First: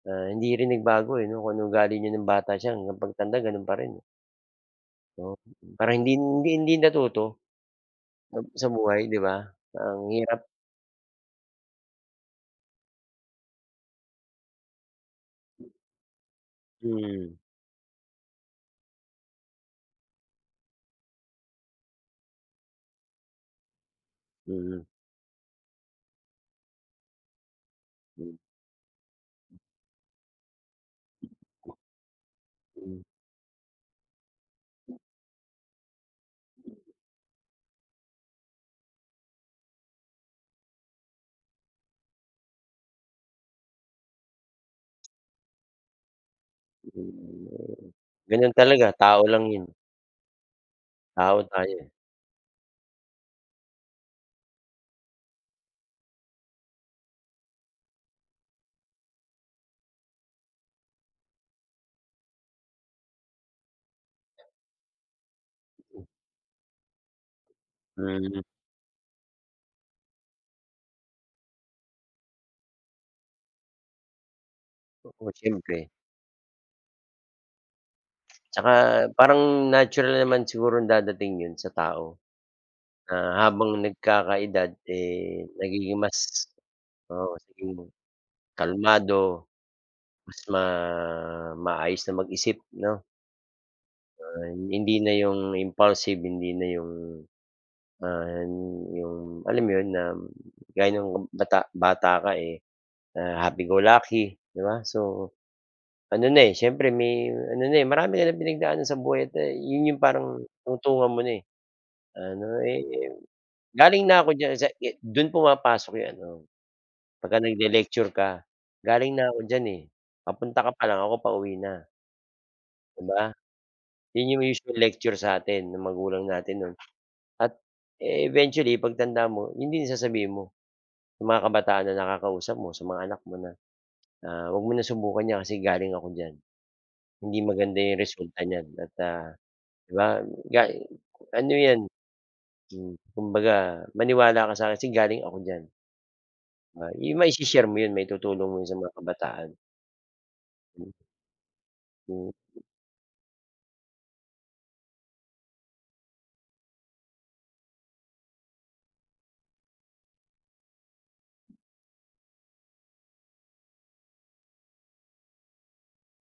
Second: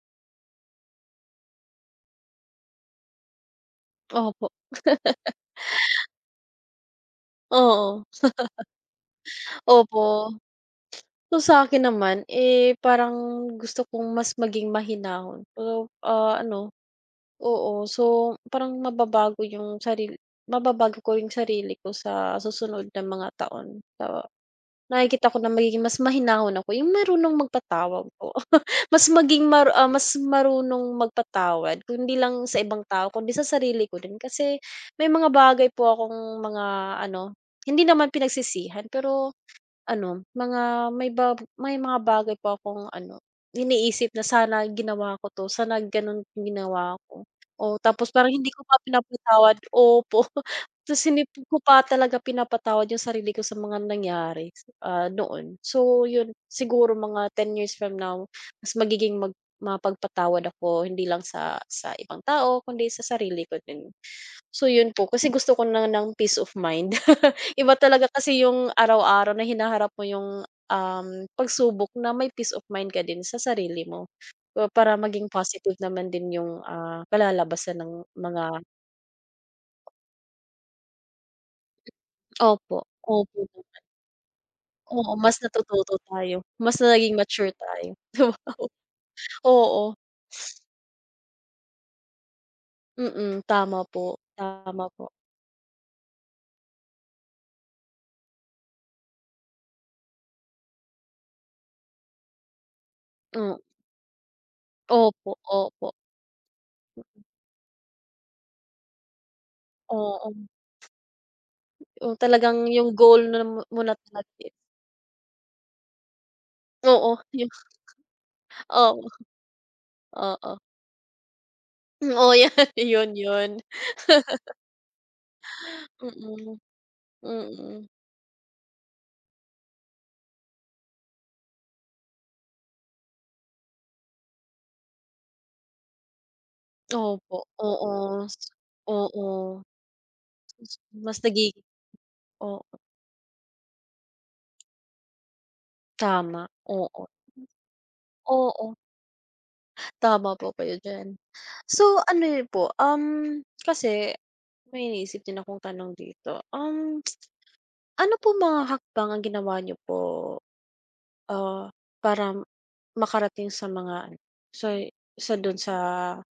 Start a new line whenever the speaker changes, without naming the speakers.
Ah, hindi rin nagbago eh, 'no kung anong ugali niya ng bata siya hanggang pagtanda gano'n pa rin.
Opo.
Oo parang hindi hindi hindi natuto
Oo.
mag sa buhay di ba ang
Opo.
hirap.
So sa akin naman eh, parang gusto kong mas maging mahinahon pero ah, ano
Mm.
oo, so parang mababago yung saril mababago ko yung sarili ko sa susunod na mga taon to
Mm.
nakikita ko na magiging mas mahinahon ako yung marunong magpatawad po
Hmm.
mas maging mar ah, mas marunong magpatawad kundi lang sa ibang tao kundi sa sarili ko rin kasi may mga bagay po kong mga ano hindi naman pinagsisihan pero ano mga may ba may mga bagay po akong ano iniisip na sana ginawa ko 'to sana ganon ginawa ko, o tapos parang hindi
Ganyan
ko pa
talaga tao lang
pinapatawad
yun.
opo tas hindi
Tao
ko
tayo
pa
eh.
talaga pinapatawad yung sarili ko sa mga nangyari ah, noon so yun siguro mga 10 years from now mas magiging mag mapagpatawad ako hindi lang sa sa ibang tao kundi sa sarili ko din. So yun po kasi gusto ko na ng peace of mind iba talaga
Mm.
kasi yung araw-araw na hinaharap mo yung um pagsubok na may peace of mind ka din sa sarili mo ah, para maging
Oo,
positive
siyempre.
naman din yung ah, kalalabasan ng mga.
Tsaka parang natural naman siguro dadating yun sa tao.
Opo
Ah,
opo.
habang
[unintelligible]
nagkakaedad
Oo, mas
eh,
na tututo
nagiging
tayo
mas
mas nagiging
oo
mature
sabihin mong,
tayo 'di wow
kalmado.
oo.
Mas ma maayos na mag-isip 'no.
Mm, tama po,
Ay
tama
hindi
po.
na yung impulsive hindi na yung, ah, 'yong alam mo 'yon na gaya ng bata-bata ka eh, ah,
Hmm.
happy go lucky 'di ba so
Opo, opo.
ano na eh, siyempre may ano na eh, marami ka ng pinagdaanan sa buhay at a 'yon 'yung parang
Oo.
tungtungan mo na eh,
'Yong,
ano
talagang
eh,
'yong goal ni mo na.
galing na ako
[unintelligible]
diyan sa ge do'n pumapasok 'yong ano
Oo
pag ka
yung
nag-le-lecture ka
Oo,
galing na ako diyan eh, papunta
oo.
ka pa lang ako pauwi na.
Um, oo yata
Di
yun
ba.
yun.
'Yon 'yong usual lecture sa atin ng magulang natin
Mm,
no'n at
mm.
eventually pagtanda mo yun din sasabihin mo sa mga kabataan na nakakausap mo sa mga anak mo na na huwag mo na subukan yan kasi galing ako diyan hindi
Opo,
maganda yung
oo,
resulta niyan at ah,
oo.
di ba gali
Mas
ano
naging
yan.
oo.
Hmm, kumbaga maniwala ka sa akin kasi galing ako diyan.
Tama, oo,
Yung ma i-she-share mo yun maitutulong mo
oo.
sa mga kabataan.
Tama po kayo diyan, so ano niyo po um, kasi may iniisip din akong tanong dito um. Ano po mga hakbang ang ginawa niyo po? Ah, para makarating sa mga ano sa sa dun sa